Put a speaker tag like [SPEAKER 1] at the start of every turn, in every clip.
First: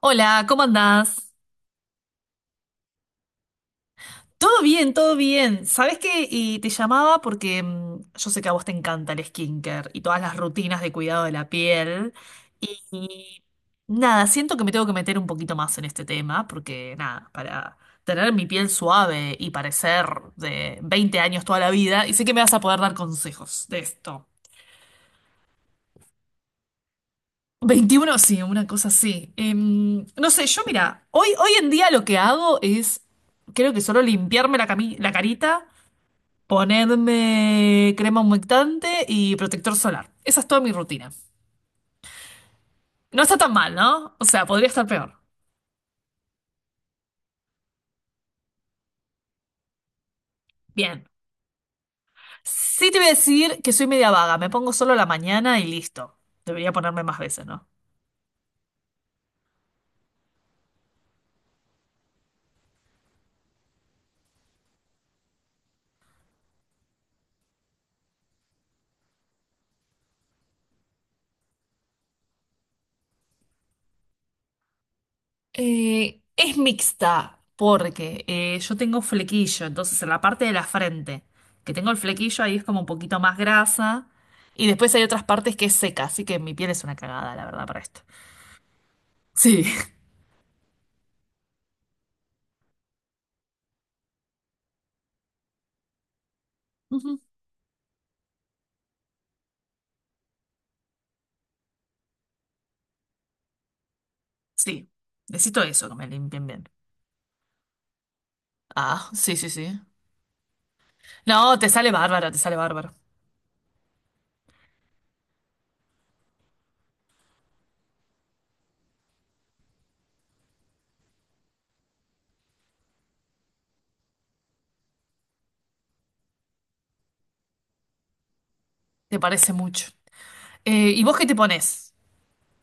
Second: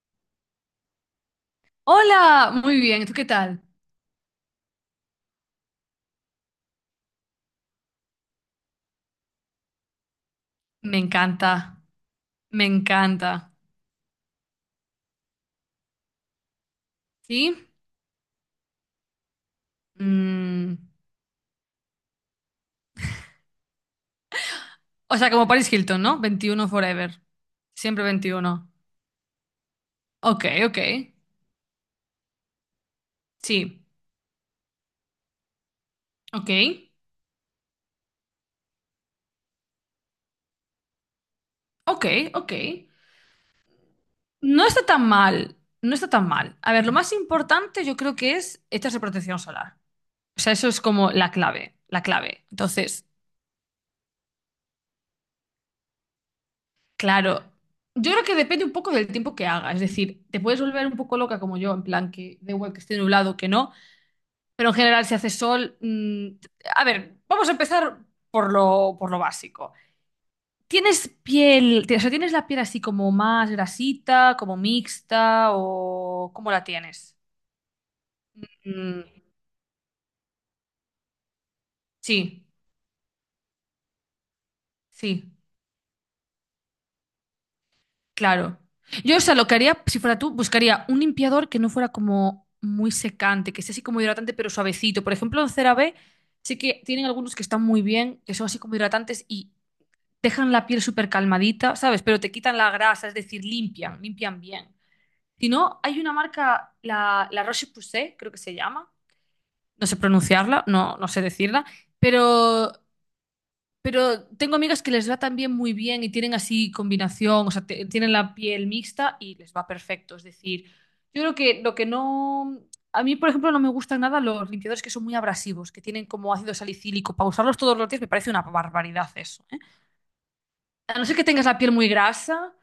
[SPEAKER 1] Hola, ¿cómo andás?
[SPEAKER 2] Hola, muy bien, ¿tú qué tal?
[SPEAKER 1] Todo bien, todo bien. ¿Sabés qué? Y te llamaba porque yo sé que a vos te encanta el skincare y todas las rutinas de
[SPEAKER 2] Me
[SPEAKER 1] cuidado de la
[SPEAKER 2] encanta,
[SPEAKER 1] piel.
[SPEAKER 2] me
[SPEAKER 1] Y,
[SPEAKER 2] encanta.
[SPEAKER 1] y nada, siento que me tengo que meter un poquito más en este tema porque nada,
[SPEAKER 2] ¿Sí?
[SPEAKER 1] para tener mi piel suave y parecer
[SPEAKER 2] Mm,
[SPEAKER 1] de 20 años toda la vida, y sé que me vas a poder dar consejos de esto.
[SPEAKER 2] o sea, como Paris Hilton, ¿no? 21 forever. Siempre
[SPEAKER 1] 21, sí, una
[SPEAKER 2] 21.
[SPEAKER 1] cosa así. No
[SPEAKER 2] Ok,
[SPEAKER 1] sé, yo
[SPEAKER 2] ok.
[SPEAKER 1] mira, hoy en día lo que hago es, creo que
[SPEAKER 2] Sí,
[SPEAKER 1] solo limpiarme la carita.
[SPEAKER 2] ok,
[SPEAKER 1] Ponerme crema humectante y protector solar. Esa es toda mi rutina.
[SPEAKER 2] ok, ok.
[SPEAKER 1] No está tan mal, ¿no? O sea,
[SPEAKER 2] No
[SPEAKER 1] podría estar
[SPEAKER 2] está tan
[SPEAKER 1] peor.
[SPEAKER 2] mal, no está tan mal. A ver, lo más importante yo creo que es echarse protección solar. O sea, eso es
[SPEAKER 1] Bien.
[SPEAKER 2] como la clave, la clave.
[SPEAKER 1] Sí te voy
[SPEAKER 2] Entonces,
[SPEAKER 1] a decir que soy media vaga. Me pongo solo a la mañana y listo. Debería ponerme más
[SPEAKER 2] claro,
[SPEAKER 1] veces, ¿no?
[SPEAKER 2] yo creo que depende un poco del tiempo que haga. Es decir, te puedes volver un poco loca como yo, en plan que da igual que esté nublado que no. Pero en general, si hace sol. A ver, vamos a empezar por lo básico. ¿Tienes piel, o sea, tienes la piel así como más grasita, como mixta o cómo
[SPEAKER 1] Es
[SPEAKER 2] la tienes?
[SPEAKER 1] mixta porque yo tengo
[SPEAKER 2] Mm,
[SPEAKER 1] flequillo, entonces en la parte de la frente que tengo el flequillo
[SPEAKER 2] sí,
[SPEAKER 1] ahí es como un poquito más grasa y después hay otras
[SPEAKER 2] sí,
[SPEAKER 1] partes que es seca, así que mi piel es una cagada, la verdad, para esto.
[SPEAKER 2] claro. Yo, o sea, lo que
[SPEAKER 1] Sí.
[SPEAKER 2] haría, si fuera tú, buscaría un limpiador que no fuera como muy secante, que sea así como hidratante pero suavecito. Por ejemplo, en CeraVe sí que tienen
[SPEAKER 1] Ujú.
[SPEAKER 2] algunos que están muy bien, que son así como hidratantes y dejan la piel súper calmadita, ¿sabes? Pero te quitan la grasa, es decir, limpian, limpian bien.
[SPEAKER 1] Sí,
[SPEAKER 2] Si
[SPEAKER 1] necesito
[SPEAKER 2] no,
[SPEAKER 1] eso, que
[SPEAKER 2] hay
[SPEAKER 1] me
[SPEAKER 2] una
[SPEAKER 1] limpien bien.
[SPEAKER 2] marca, la Roche-Posay, creo que se llama,
[SPEAKER 1] Ah, sí, sí, sí.
[SPEAKER 2] no sé pronunciarla, no, no sé
[SPEAKER 1] No,
[SPEAKER 2] decirla,
[SPEAKER 1] te sale bárbara, te sale
[SPEAKER 2] pero,
[SPEAKER 1] bárbara.
[SPEAKER 2] pero tengo amigas que les va también muy bien y tienen así combinación, o sea, tienen la piel mixta y les va perfecto. Es decir, yo creo que lo que no... A mí, por ejemplo, no me gustan nada los limpiadores que son muy abrasivos, que tienen como ácido salicílico. Para usarlos todos los días me parece una barbaridad
[SPEAKER 1] Te
[SPEAKER 2] eso.
[SPEAKER 1] parece
[SPEAKER 2] ¿Eh?
[SPEAKER 1] mucho.
[SPEAKER 2] A
[SPEAKER 1] ¿Y
[SPEAKER 2] no
[SPEAKER 1] vos
[SPEAKER 2] ser que
[SPEAKER 1] qué te
[SPEAKER 2] tengas la piel muy
[SPEAKER 1] pones?
[SPEAKER 2] grasa,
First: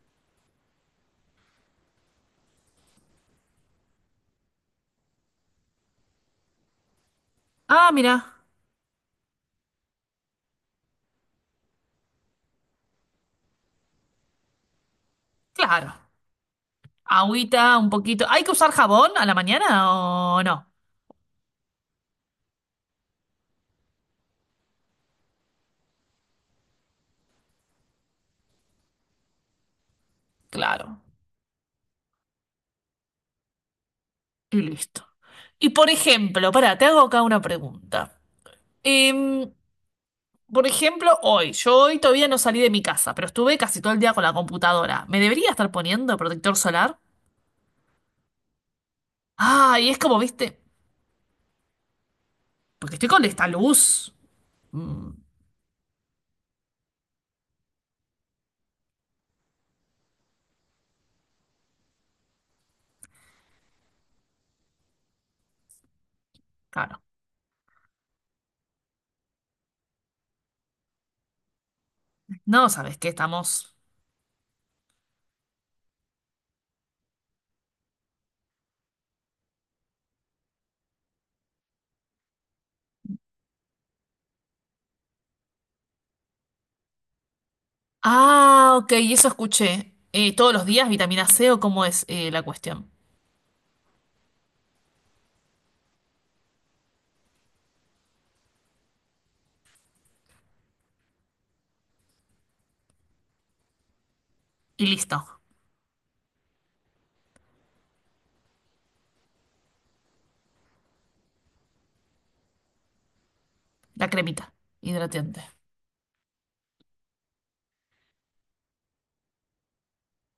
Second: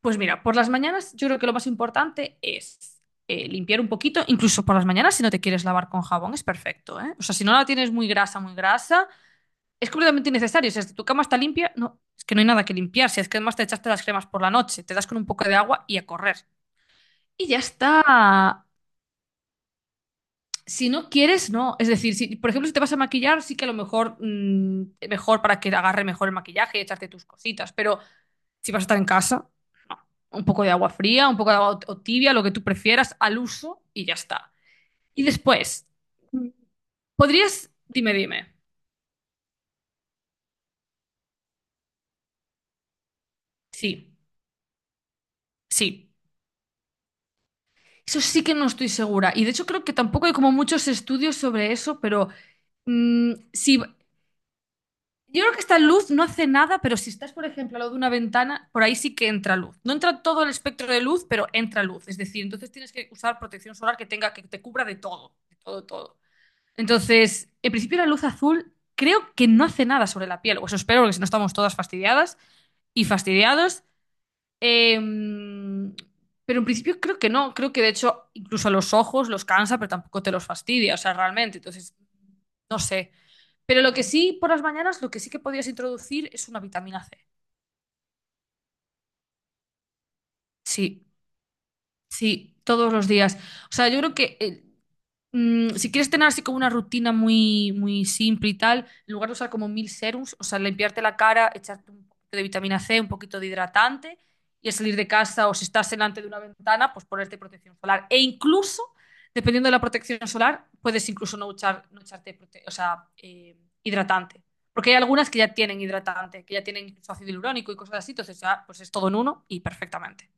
[SPEAKER 2] pues mira, por las mañanas yo creo que lo más importante es limpiar un poquito, incluso por las mañanas si no te quieres lavar con jabón es perfecto, ¿eh? O sea, si no la
[SPEAKER 1] Ah,
[SPEAKER 2] tienes
[SPEAKER 1] mira,
[SPEAKER 2] muy grasa, es completamente innecesario. O sea, si tu cama está limpia, no, es que no hay nada que limpiar. Si es que además te echaste las cremas por la noche, te das con un poco de agua
[SPEAKER 1] claro.
[SPEAKER 2] y a correr. Y ya
[SPEAKER 1] Agüita, un poquito. ¿Hay que
[SPEAKER 2] está.
[SPEAKER 1] usar jabón a la mañana o no?
[SPEAKER 2] Si no quieres, no. Es decir, si, por ejemplo, si te vas a maquillar, sí que a lo mejor, mejor para que agarre mejor el maquillaje y echarte tus cositas, pero... si vas a estar en casa, no. Un poco de agua
[SPEAKER 1] Claro.
[SPEAKER 2] fría, un poco de agua o tibia, lo que tú prefieras, al uso y ya está.
[SPEAKER 1] Y listo.
[SPEAKER 2] Y
[SPEAKER 1] Y
[SPEAKER 2] después,
[SPEAKER 1] por ejemplo, pará, te hago acá una
[SPEAKER 2] podrías, dime,
[SPEAKER 1] pregunta.
[SPEAKER 2] dime.
[SPEAKER 1] Em, por ejemplo, hoy, yo hoy todavía no salí de mi casa, pero estuve casi todo el día
[SPEAKER 2] Sí,
[SPEAKER 1] con la computadora. ¿Me debería estar
[SPEAKER 2] sí.
[SPEAKER 1] poniendo protector solar?
[SPEAKER 2] Eso sí que no estoy segura. Y de hecho
[SPEAKER 1] Ah,
[SPEAKER 2] creo
[SPEAKER 1] y
[SPEAKER 2] que
[SPEAKER 1] es como,
[SPEAKER 2] tampoco hay como
[SPEAKER 1] viste,
[SPEAKER 2] muchos estudios sobre eso, pero
[SPEAKER 1] porque estoy con esta
[SPEAKER 2] si, yo
[SPEAKER 1] luz. Mm,
[SPEAKER 2] creo que esta luz no hace nada, pero si estás, por ejemplo, al lado de una ventana, por ahí sí que entra luz. No entra todo el espectro de luz, pero entra luz. Es decir, entonces tienes que usar protección solar que tenga, que te cubra de todo, todo.
[SPEAKER 1] claro.
[SPEAKER 2] Entonces, en principio la luz azul creo que no hace nada sobre la piel, o eso espero, porque si no estamos todas fastidiadas
[SPEAKER 1] No, ¿sabes
[SPEAKER 2] y
[SPEAKER 1] qué? Estamos.
[SPEAKER 2] fastidiados. Em, pero en principio creo que no, creo que de hecho incluso a los ojos los cansa, pero tampoco te los fastidia, o sea, realmente, entonces, no sé. Pero lo que sí, por las mañanas, lo que sí que podías introducir es una vitamina C.
[SPEAKER 1] Ah, ok, eso escuché. Todos los días
[SPEAKER 2] Sí,
[SPEAKER 1] vitamina C o cómo es la
[SPEAKER 2] sí,
[SPEAKER 1] cuestión.
[SPEAKER 2] todos los días. O sea, yo creo que si quieres tener así como una rutina muy, muy simple y tal, en lugar de usar como mil serums, o sea, limpiarte la cara, echarte un poquito de vitamina C, un poquito de hidratante, y al
[SPEAKER 1] Y
[SPEAKER 2] salir de
[SPEAKER 1] listo,
[SPEAKER 2] casa o si estás delante de una ventana, pues ponerte protección solar. E incluso, dependiendo de la protección solar, puedes incluso no, echar, no echarte prote- o sea,
[SPEAKER 1] la
[SPEAKER 2] hidratante.
[SPEAKER 1] cremita
[SPEAKER 2] Porque hay algunas que
[SPEAKER 1] hidratante.
[SPEAKER 2] ya tienen hidratante, que ya tienen incluso ácido hialurónico y cosas así, entonces ya pues es todo en uno y perfectamente.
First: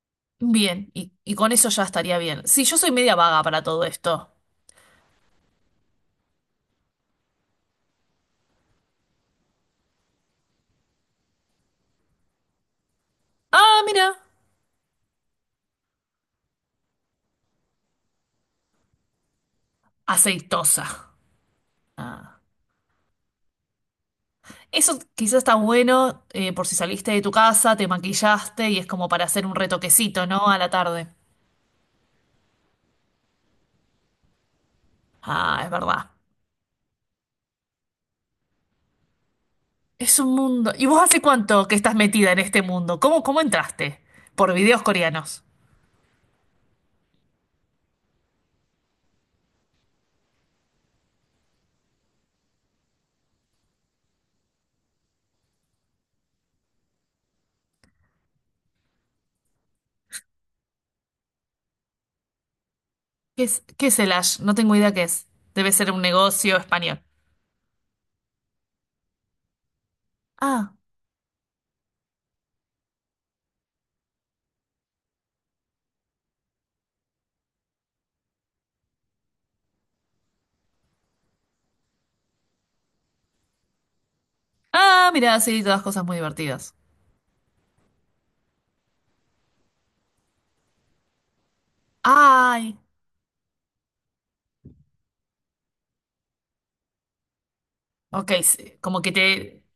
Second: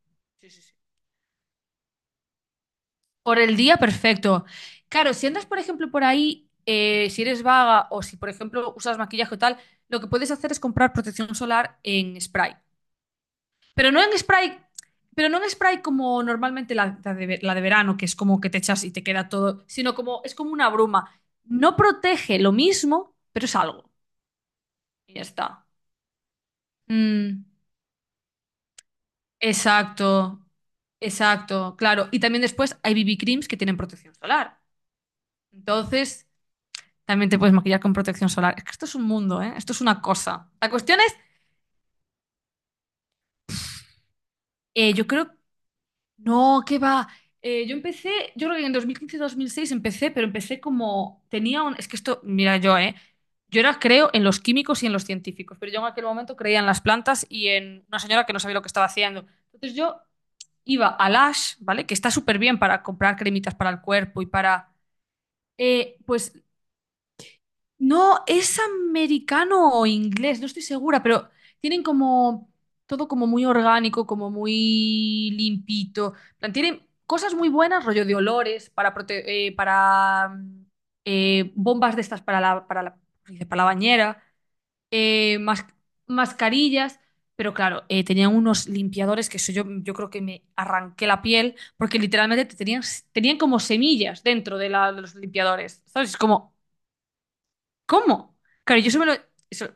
[SPEAKER 2] Sí, sí, sí.
[SPEAKER 1] Bien, y con eso ya estaría bien. Sí, yo soy media
[SPEAKER 2] Por
[SPEAKER 1] vaga
[SPEAKER 2] el
[SPEAKER 1] para
[SPEAKER 2] día,
[SPEAKER 1] todo esto.
[SPEAKER 2] perfecto. Claro, si andas, por ejemplo, por ahí, si eres vaga o si, por ejemplo, usas maquillaje o tal, lo que puedes hacer es comprar protección solar en spray.
[SPEAKER 1] Ah,
[SPEAKER 2] Pero no
[SPEAKER 1] mira,
[SPEAKER 2] en spray, pero no en spray como normalmente la de verano, que es como que te echas y te queda todo, sino como es como una
[SPEAKER 1] aceitosa.
[SPEAKER 2] bruma. No
[SPEAKER 1] Ah.
[SPEAKER 2] protege lo mismo, pero es algo.
[SPEAKER 1] Eso
[SPEAKER 2] Y ya
[SPEAKER 1] quizás está
[SPEAKER 2] está.
[SPEAKER 1] bueno por si saliste de tu
[SPEAKER 2] Mm,
[SPEAKER 1] casa, te maquillaste y es como para hacer un retoquecito,
[SPEAKER 2] exacto,
[SPEAKER 1] ¿no? A la tarde.
[SPEAKER 2] exacto, claro. Y también después hay BB creams que tienen protección solar.
[SPEAKER 1] Ah, es verdad.
[SPEAKER 2] Entonces... También te puedes maquillar con protección solar. Es que esto es un mundo, ¿eh? Esto es una
[SPEAKER 1] Es un
[SPEAKER 2] cosa. La
[SPEAKER 1] mundo. ¿Y
[SPEAKER 2] cuestión
[SPEAKER 1] vos
[SPEAKER 2] es,
[SPEAKER 1] hace cuánto que estás metida en este mundo? ¿Cómo, cómo entraste? Por videos
[SPEAKER 2] yo creo,
[SPEAKER 1] coreanos.
[SPEAKER 2] no, ¿qué va? Yo empecé, yo creo que en 2015-2006 empecé, pero empecé como, tenía un, es que esto, mira yo, ¿eh? Yo era, creo, en los químicos y en los científicos, pero yo en aquel momento creía en las plantas y en una señora que no sabía lo que estaba haciendo. Entonces yo iba a Lash, ¿vale? Que está súper bien para comprar cremitas para el
[SPEAKER 1] Qué es el
[SPEAKER 2] cuerpo y
[SPEAKER 1] Ash? No
[SPEAKER 2] para...
[SPEAKER 1] tengo idea qué es. Debe ser un
[SPEAKER 2] pues
[SPEAKER 1] negocio español.
[SPEAKER 2] no, es americano o inglés, no estoy
[SPEAKER 1] Ah.
[SPEAKER 2] segura, pero tienen como todo como muy orgánico, como muy limpito. En plan, tienen cosas muy buenas, rollo de olores, para, prote- para bombas de estas para la, dice, para la bañera,
[SPEAKER 1] Ah,
[SPEAKER 2] eh,
[SPEAKER 1] mira, sí,
[SPEAKER 2] mas-
[SPEAKER 1] todas cosas muy divertidas.
[SPEAKER 2] mascarillas, pero claro, tenían unos limpiadores que eso yo, creo que me arranqué la piel, porque literalmente te
[SPEAKER 1] Ay.
[SPEAKER 2] tenían, tenían como semillas dentro de, de los limpiadores, ¿sabes? Es como...
[SPEAKER 1] Ok,
[SPEAKER 2] ¿Cómo?
[SPEAKER 1] sí,
[SPEAKER 2] Claro, yo eso
[SPEAKER 1] como
[SPEAKER 2] me
[SPEAKER 1] que
[SPEAKER 2] lo...
[SPEAKER 1] te...
[SPEAKER 2] Eso,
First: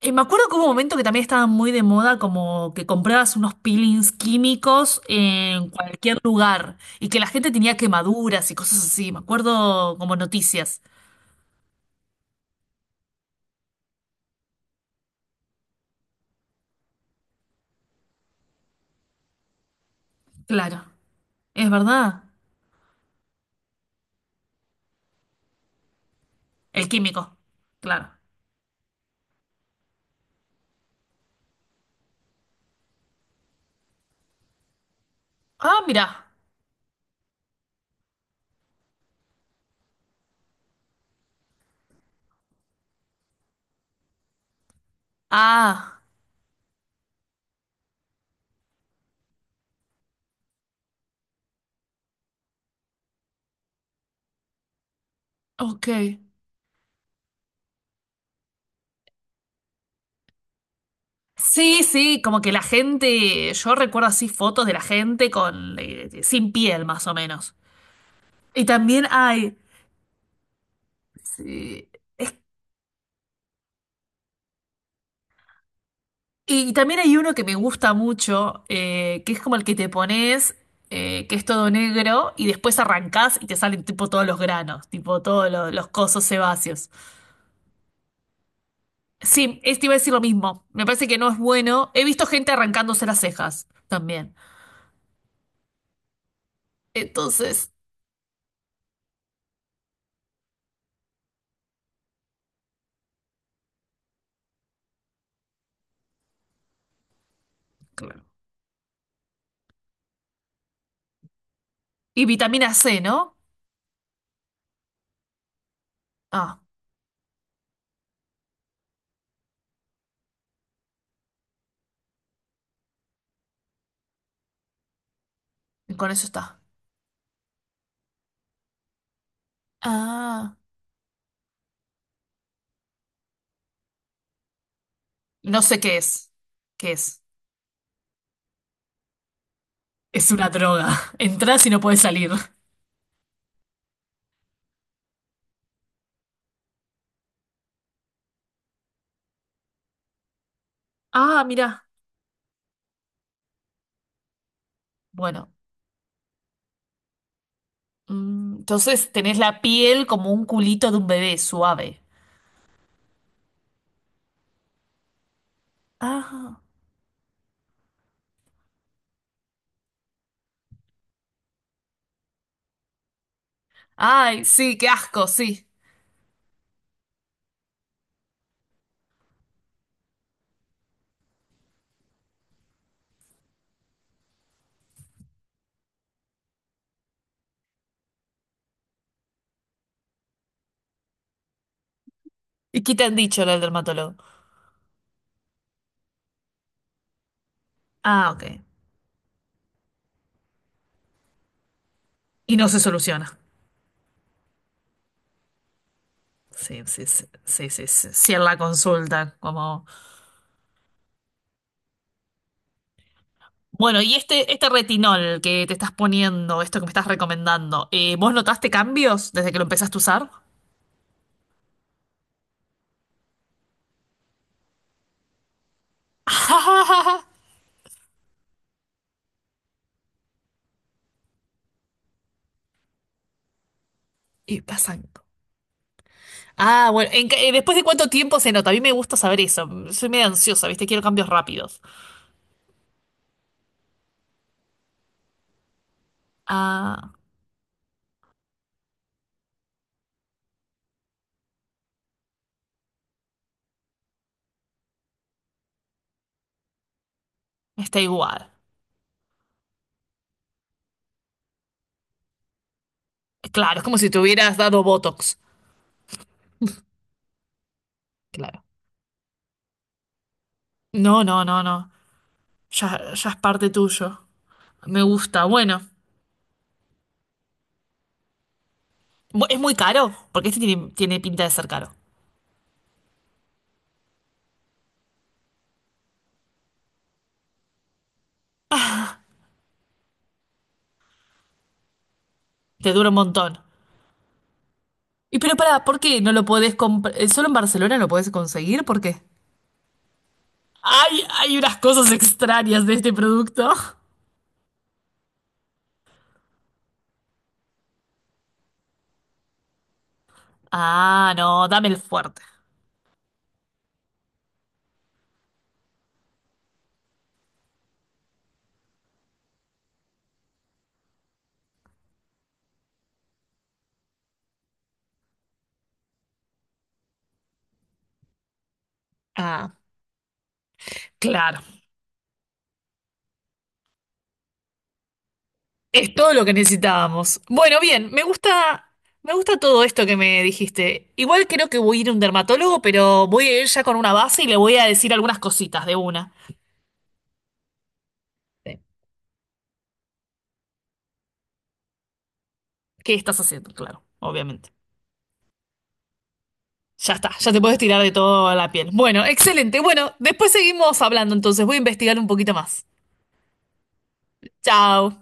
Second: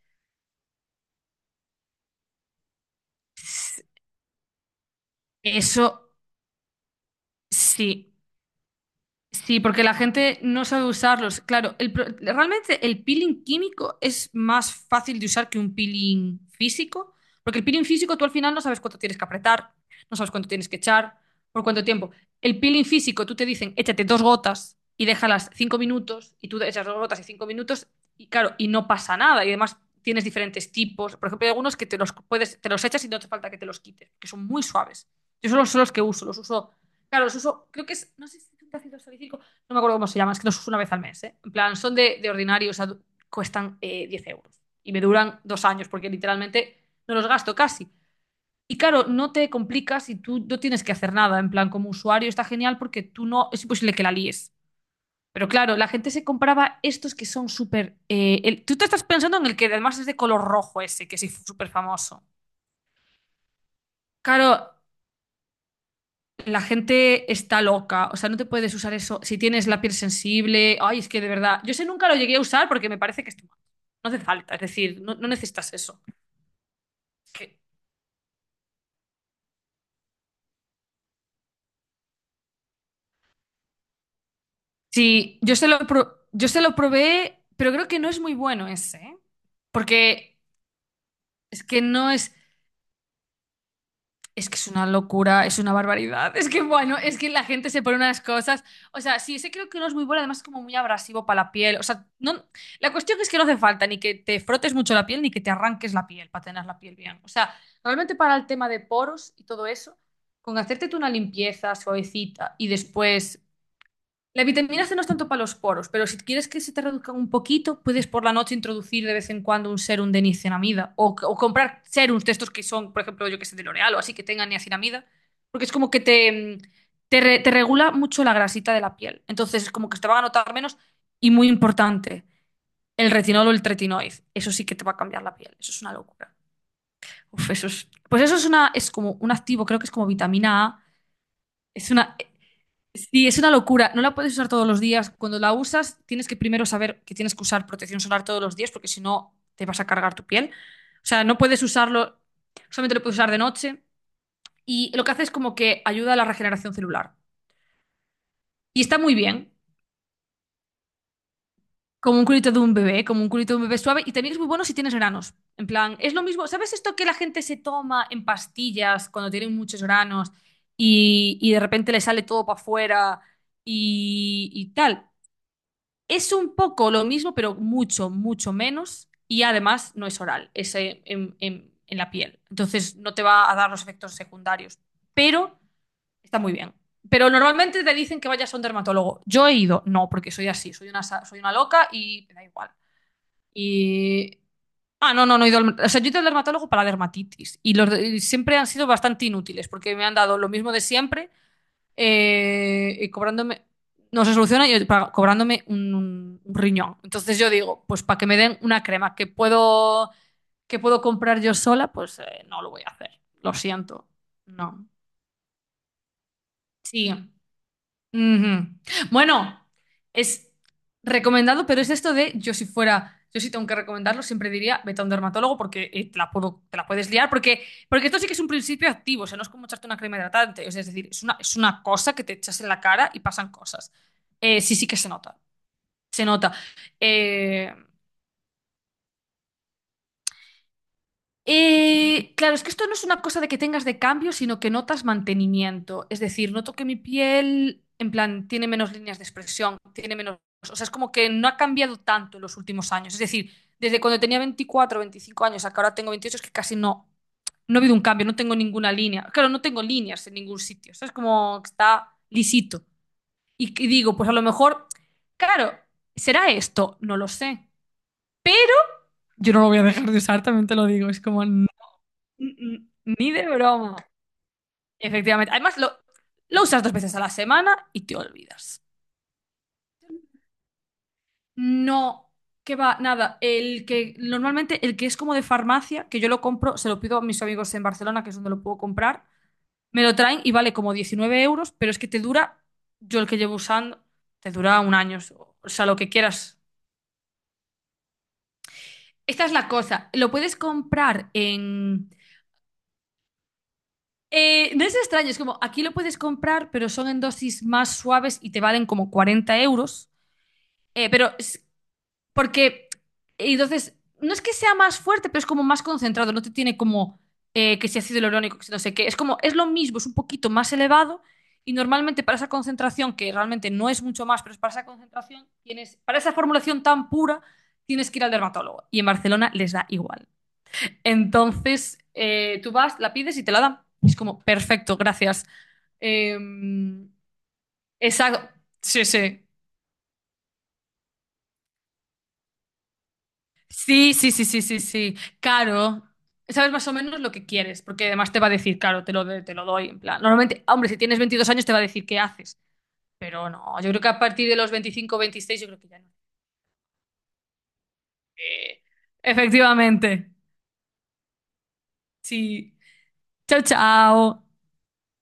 [SPEAKER 1] Me acuerdo que hubo un momento que también estaba muy de moda, como que comprabas unos peelings químicos en
[SPEAKER 2] eso
[SPEAKER 1] cualquier lugar y que la gente tenía
[SPEAKER 2] sí.
[SPEAKER 1] quemaduras y cosas así. Me
[SPEAKER 2] Sí, porque la
[SPEAKER 1] acuerdo como
[SPEAKER 2] gente no
[SPEAKER 1] noticias.
[SPEAKER 2] sabe usarlos. Claro, realmente el peeling químico es más fácil de usar que un peeling físico, porque el peeling físico tú al final no sabes cuánto tienes que apretar, no sabes cuánto tienes que
[SPEAKER 1] Claro,
[SPEAKER 2] echar, por
[SPEAKER 1] es
[SPEAKER 2] cuánto tiempo.
[SPEAKER 1] verdad.
[SPEAKER 2] El peeling físico tú te dicen, échate dos gotas y déjalas 5 minutos, y tú echas
[SPEAKER 1] El
[SPEAKER 2] dos gotas y
[SPEAKER 1] químico,
[SPEAKER 2] 5 minutos,
[SPEAKER 1] claro.
[SPEAKER 2] y claro, y no pasa nada. Y además tienes diferentes tipos. Por ejemplo, hay algunos que te los puedes, te los echas y no hace falta que te los quites, que son muy suaves. Yo solo son
[SPEAKER 1] Ah,
[SPEAKER 2] los que uso,
[SPEAKER 1] mira.
[SPEAKER 2] los uso. Claro, los uso, creo que es, no sé si es un ácido salicílico, no me acuerdo cómo se llama, es que los uso una vez al mes, ¿eh? En plan, son de ordinario, o sea, cuestan 10 euros y me duran 2 años
[SPEAKER 1] Ah,
[SPEAKER 2] porque literalmente no los gasto casi. Y claro, no te complicas y tú no tienes que hacer nada, en plan, como usuario está genial porque tú no, es imposible que la líes. Pero claro,
[SPEAKER 1] ok.
[SPEAKER 2] la gente se compraba estos que son súper... tú te estás pensando en el que además es de color rojo ese, que es súper
[SPEAKER 1] Sí, sí,
[SPEAKER 2] famoso.
[SPEAKER 1] como que la gente, yo recuerdo así fotos de
[SPEAKER 2] Claro,
[SPEAKER 1] la gente con sin
[SPEAKER 2] la
[SPEAKER 1] piel más o
[SPEAKER 2] gente
[SPEAKER 1] menos.
[SPEAKER 2] está loca, o sea, no te
[SPEAKER 1] Y
[SPEAKER 2] puedes usar
[SPEAKER 1] también
[SPEAKER 2] eso si
[SPEAKER 1] hay,
[SPEAKER 2] tienes la piel sensible. Ay, es que de verdad, yo ese
[SPEAKER 1] sí,
[SPEAKER 2] nunca lo llegué a usar porque me parece que es no hace falta, es decir, no, no necesitas eso.
[SPEAKER 1] y también hay uno que me
[SPEAKER 2] Que-
[SPEAKER 1] gusta mucho, que es como el que te pones, que es todo negro, y después arrancás y te salen tipo todos los granos, tipo
[SPEAKER 2] Sí,
[SPEAKER 1] todos los cosos
[SPEAKER 2] yo se lo
[SPEAKER 1] sebáceos.
[SPEAKER 2] probé, pero creo que no es muy bueno ese, ¿eh?
[SPEAKER 1] Sí, este iba a decir lo
[SPEAKER 2] Porque
[SPEAKER 1] mismo. Me parece que no es
[SPEAKER 2] es que
[SPEAKER 1] bueno. He
[SPEAKER 2] no
[SPEAKER 1] visto
[SPEAKER 2] es,
[SPEAKER 1] gente arrancándose las cejas también.
[SPEAKER 2] es que es una locura, es una barbaridad. Es que, bueno, es que la gente
[SPEAKER 1] Entonces.
[SPEAKER 2] se pone unas cosas. O sea, sí, ese creo que no es muy bueno, además es como muy abrasivo para la piel. O sea, no, la cuestión es que no hace falta ni que te frotes mucho la piel ni que te arranques la piel para tener la piel bien. O sea, realmente
[SPEAKER 1] Claro.
[SPEAKER 2] para el tema de poros y todo eso, con hacerte tú una limpieza
[SPEAKER 1] Y
[SPEAKER 2] suavecita y
[SPEAKER 1] vitamina C, ¿no?
[SPEAKER 2] después la vitamina C no es tanto para los poros, pero si quieres
[SPEAKER 1] Ah,
[SPEAKER 2] que se te reduzcan un poquito, puedes por la noche introducir de vez en cuando un serum de niacinamida o comprar serums de estos que son, por ejemplo, yo que sé, de L'Oreal o así que tengan niacinamida, porque es como
[SPEAKER 1] y
[SPEAKER 2] que
[SPEAKER 1] con eso
[SPEAKER 2] te,
[SPEAKER 1] está.
[SPEAKER 2] te regula mucho la grasita de la piel. Entonces es como que te van a notar
[SPEAKER 1] Ah,
[SPEAKER 2] menos y muy importante, el retinol o el tretinoid. Eso sí que te va a cambiar la piel.
[SPEAKER 1] no
[SPEAKER 2] Eso
[SPEAKER 1] sé
[SPEAKER 2] es una
[SPEAKER 1] qué es.
[SPEAKER 2] locura.
[SPEAKER 1] ¿Qué es?
[SPEAKER 2] Uf, eso es, pues eso es una, es como un activo, creo que es como
[SPEAKER 1] Es una
[SPEAKER 2] vitamina A.
[SPEAKER 1] droga. Entrás y no
[SPEAKER 2] Es
[SPEAKER 1] puedes
[SPEAKER 2] una.
[SPEAKER 1] salir.
[SPEAKER 2] Sí, es una locura. No la puedes usar todos los días. Cuando la usas, tienes que primero saber que tienes que usar protección solar todos los días, porque si no, te vas a cargar tu piel. O sea, no
[SPEAKER 1] Ah,
[SPEAKER 2] puedes
[SPEAKER 1] mira.
[SPEAKER 2] usarlo, solamente lo puedes usar de noche. Y lo que hace es
[SPEAKER 1] Bueno,
[SPEAKER 2] como que ayuda a la regeneración celular. Y está
[SPEAKER 1] entonces
[SPEAKER 2] muy
[SPEAKER 1] tenés
[SPEAKER 2] bien,
[SPEAKER 1] la piel como un culito de un bebé suave.
[SPEAKER 2] como un culito de un bebé, como un culito de un bebé suave. Y también es muy bueno si tienes granos. En plan, es lo mismo.
[SPEAKER 1] Ah.
[SPEAKER 2] ¿Sabes esto que la gente se toma en pastillas cuando tienen muchos granos y de repente le sale todo para afuera
[SPEAKER 1] Ay,
[SPEAKER 2] y
[SPEAKER 1] sí, qué
[SPEAKER 2] tal?
[SPEAKER 1] asco, sí.
[SPEAKER 2] Es un poco lo mismo, pero mucho, mucho menos. Y además no es oral, es en la piel. Entonces no te va a dar los efectos secundarios. Pero está muy bien. Pero normalmente te dicen que vayas a un dermatólogo. Yo he ido, no, porque soy así, soy una loca y me da igual.
[SPEAKER 1] ¿Y qué te han dicho los dermatólogo?
[SPEAKER 2] Y. Ah, no, no, no he ido al. O sea, yo he ido al dermatólogo para la dermatitis. Y y
[SPEAKER 1] Ah,
[SPEAKER 2] siempre
[SPEAKER 1] ok.
[SPEAKER 2] han sido bastante inútiles, porque me han dado lo mismo de siempre
[SPEAKER 1] Y no se
[SPEAKER 2] y
[SPEAKER 1] soluciona.
[SPEAKER 2] cobrándome, no se soluciona y cobrándome un
[SPEAKER 1] Sí,
[SPEAKER 2] riñón.
[SPEAKER 1] sí, sí,
[SPEAKER 2] Entonces yo
[SPEAKER 1] sí,
[SPEAKER 2] digo,
[SPEAKER 1] sí, sí,
[SPEAKER 2] pues
[SPEAKER 1] sí,
[SPEAKER 2] para que
[SPEAKER 1] sí,
[SPEAKER 2] me
[SPEAKER 1] en la
[SPEAKER 2] den una crema que
[SPEAKER 1] consulta, como...
[SPEAKER 2] puedo, que puedo comprar yo sola, pues no lo voy a hacer. Lo
[SPEAKER 1] Bueno,
[SPEAKER 2] siento.
[SPEAKER 1] y este
[SPEAKER 2] No.
[SPEAKER 1] retinol que te estás poniendo, esto que me estás
[SPEAKER 2] Sí.
[SPEAKER 1] recomendando, ¿vos
[SPEAKER 2] Ujú.
[SPEAKER 1] notaste cambios desde que lo
[SPEAKER 2] Bueno,
[SPEAKER 1] empezaste a usar?
[SPEAKER 2] es recomendado, pero es esto de yo si tengo que recomendarlo, siempre diría vete a un dermatólogo porque te la puedes liar, porque esto sí que es un principio activo, o sea, no es como echarte una crema hidratante, o sea, es decir, es una cosa que te echas en la cara y pasan cosas.
[SPEAKER 1] Y
[SPEAKER 2] Sí, sí que
[SPEAKER 1] pasan.
[SPEAKER 2] se nota, se nota.
[SPEAKER 1] Ah, bueno,
[SPEAKER 2] Eh,
[SPEAKER 1] ¿después de cuánto tiempo se nota? A mí me gusta saber eso. Soy medio ansiosa, ¿viste? Quiero cambios rápidos.
[SPEAKER 2] Claro, es que esto no es una cosa de que tengas de cambio, sino que notas mantenimiento. Es decir, noto que mi
[SPEAKER 1] Ah,
[SPEAKER 2] piel, en plan, tiene menos líneas de expresión, tiene menos. O sea, es como que no ha cambiado tanto en los últimos años. Es decir, desde cuando tenía 24, 25 años a que ahora tengo 28, es que casi no, no ha habido
[SPEAKER 1] está
[SPEAKER 2] un cambio, no
[SPEAKER 1] igual.
[SPEAKER 2] tengo ninguna línea. Claro, no tengo líneas en ningún sitio. O sea, es como que está lisito.
[SPEAKER 1] Claro,
[SPEAKER 2] Y,
[SPEAKER 1] es
[SPEAKER 2] y
[SPEAKER 1] como si
[SPEAKER 2] digo,
[SPEAKER 1] te
[SPEAKER 2] pues a lo
[SPEAKER 1] hubieras dado
[SPEAKER 2] mejor,
[SPEAKER 1] Botox.
[SPEAKER 2] claro, ¿será esto? No lo sé.
[SPEAKER 1] Claro.
[SPEAKER 2] Yo no lo voy a dejar de usar, también te lo digo. Es
[SPEAKER 1] No, no,
[SPEAKER 2] como,
[SPEAKER 1] no,
[SPEAKER 2] Mm,
[SPEAKER 1] no.
[SPEAKER 2] mm,
[SPEAKER 1] Ya, ya
[SPEAKER 2] Ni
[SPEAKER 1] es
[SPEAKER 2] de
[SPEAKER 1] parte
[SPEAKER 2] broma.
[SPEAKER 1] tuyo. Me gusta.
[SPEAKER 2] Efectivamente. Además,
[SPEAKER 1] Bueno,
[SPEAKER 2] lo usas dos veces a la semana y te olvidas.
[SPEAKER 1] Es muy caro, porque este tiene, tiene pinta de ser caro.
[SPEAKER 2] No, que va, nada. El que normalmente, el que es como de farmacia, que yo lo compro, se lo pido a mis amigos en Barcelona, que es donde lo puedo comprar. Me lo traen y vale como 19 euros, pero es que te dura,
[SPEAKER 1] Te dura un
[SPEAKER 2] yo el que llevo
[SPEAKER 1] montón.
[SPEAKER 2] usando, te dura un año,
[SPEAKER 1] Y pero
[SPEAKER 2] o
[SPEAKER 1] pará,
[SPEAKER 2] sea, lo
[SPEAKER 1] ¿por
[SPEAKER 2] que
[SPEAKER 1] qué no lo
[SPEAKER 2] quieras.
[SPEAKER 1] podés comprar? ¿Solo en Barcelona lo podés conseguir? ¿Por qué?
[SPEAKER 2] Esta es la cosa. Lo puedes
[SPEAKER 1] Ay,
[SPEAKER 2] comprar
[SPEAKER 1] hay unas
[SPEAKER 2] en...
[SPEAKER 1] cosas extrañas de este producto.
[SPEAKER 2] No es extraño, es como aquí lo puedes comprar, pero son en dosis más suaves y te valen como 40 euros. Pero
[SPEAKER 1] Ah,
[SPEAKER 2] es-
[SPEAKER 1] no, dame el fuerte.
[SPEAKER 2] porque Y entonces no es que sea más fuerte, pero es como más concentrado, no te tiene como que si ácido hialurónico, que si no sé qué, es como es lo mismo, es un poquito más elevado y normalmente para esa concentración que realmente no es mucho más, pero es para esa concentración tienes para esa formulación tan pura tienes que ir al dermatólogo y en Barcelona les
[SPEAKER 1] Ah,
[SPEAKER 2] da igual.
[SPEAKER 1] claro.
[SPEAKER 2] Entonces tú vas, la pides y te la dan. Y es como perfecto, gracias.
[SPEAKER 1] Es todo
[SPEAKER 2] Eh,
[SPEAKER 1] lo que necesitábamos. Bueno, bien,
[SPEAKER 2] esa- sí,
[SPEAKER 1] me
[SPEAKER 2] sí.
[SPEAKER 1] gusta todo esto que me dijiste. Igual creo que voy a ir a un dermatólogo, pero voy a ir ya con una
[SPEAKER 2] Sí, sí,
[SPEAKER 1] base
[SPEAKER 2] sí,
[SPEAKER 1] y le
[SPEAKER 2] sí,
[SPEAKER 1] voy
[SPEAKER 2] sí,
[SPEAKER 1] a decir
[SPEAKER 2] sí.
[SPEAKER 1] algunas cositas de
[SPEAKER 2] Caro.
[SPEAKER 1] una.
[SPEAKER 2] Sabes más o menos lo que quieres, porque además te va a
[SPEAKER 1] Sí.
[SPEAKER 2] decir, claro, te lo doy. En plan, normalmente, hombre, si tienes 22 años te va a decir qué haces,
[SPEAKER 1] ¿Qué estás
[SPEAKER 2] pero
[SPEAKER 1] haciendo?
[SPEAKER 2] no, yo creo
[SPEAKER 1] Claro,
[SPEAKER 2] que a partir de
[SPEAKER 1] obviamente.
[SPEAKER 2] los 25, o 26 yo creo que ya no.
[SPEAKER 1] Ya está, ya te puedes tirar de toda la
[SPEAKER 2] Eh,
[SPEAKER 1] piel. Bueno, excelente. Bueno,
[SPEAKER 2] Efectivamente.
[SPEAKER 1] después seguimos hablando, entonces voy a investigar un poquito
[SPEAKER 2] Sí.
[SPEAKER 1] más.
[SPEAKER 2] Chao, chao.
[SPEAKER 1] Chao.